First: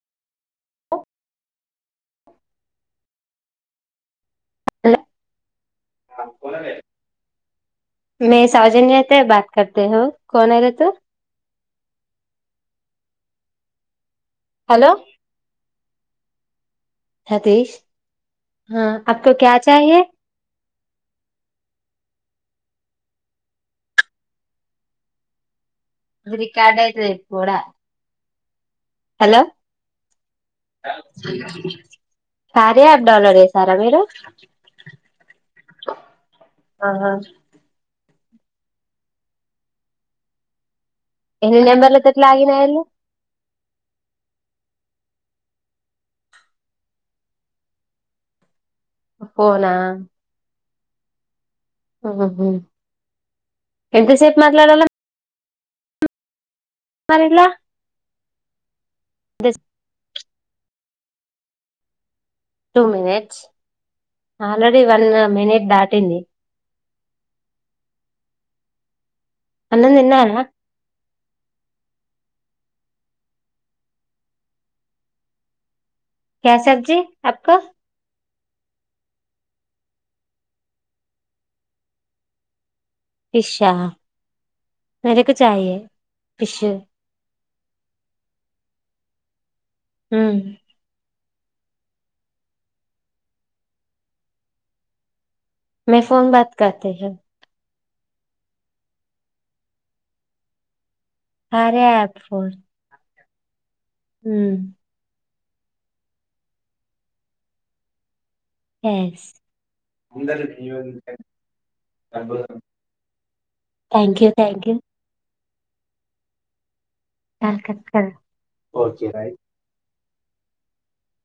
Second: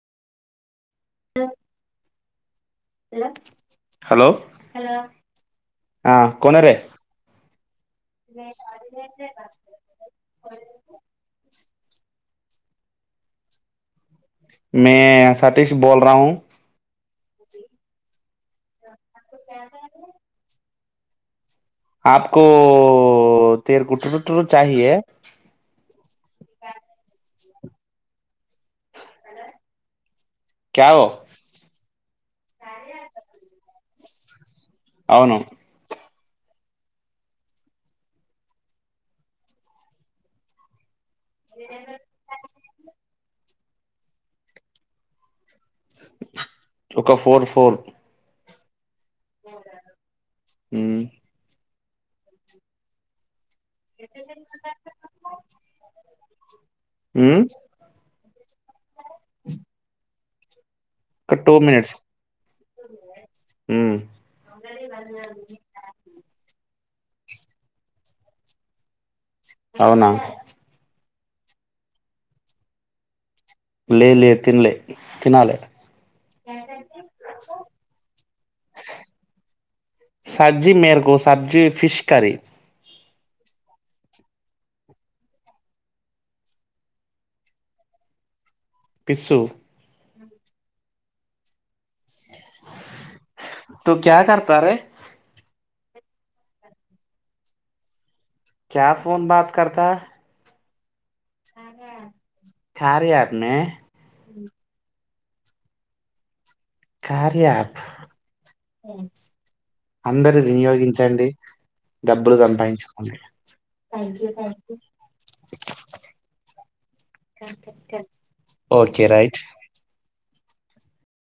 Hello hello మై సౌజన్య తే బాత్ కర్తే హో కౌన్ హై రేతూ. మై యహ్ సతీష్ బోల్ రాఊ సతీష్ హా ఆప్కో క్యా చాహియే. ఆప్కో తేర్కు టుర్ టుర్ చాహియే. ఇది రికార్డ అయితది. పోడా హలో కార్యా యాప్ డౌన్లోడ్ చేసార్ గవేర అవును ఆహా ఎన్ని నెంబర్లతోటి లాగిన్ అయ్యారు ఒక ఫోర్ ఫోర్ పోలా ఊ అహహా ఎంతసేపు మాట్లాడాల్ల [unintelligible] మరి ఎట్లా బెస్ క్ టు మినిట్స్ టూ మినిట్స్ ఉమ్, ఆల్రెడీ వన్ మినిట్ దాటింది. అన్నం అవునా తిన్నారా లే లే తిన్లే తినాలే క్యా సబ్జీ అప్కో సబ్జీ మెర్కు సబ్జీ ఫిష్ కర్రీ ఫిష్ ఆ మేరకో చాహియే ఫిష్ పిస్స్ మ్ ఉ తు క్యా కర్తా రే మే ఫోన్ బాత్ కార్తె హై క్యా ఫోన్ బత కత సరే ట్ ఫోన్ న్నే ఉ కార్యా యాప్ ఎస్ అందరు థ్యాంక్ వినియోగించండి. డబ్బులు సంపాదించుకోండి. You thank you call cut [inaudible] okay కర్ రైట్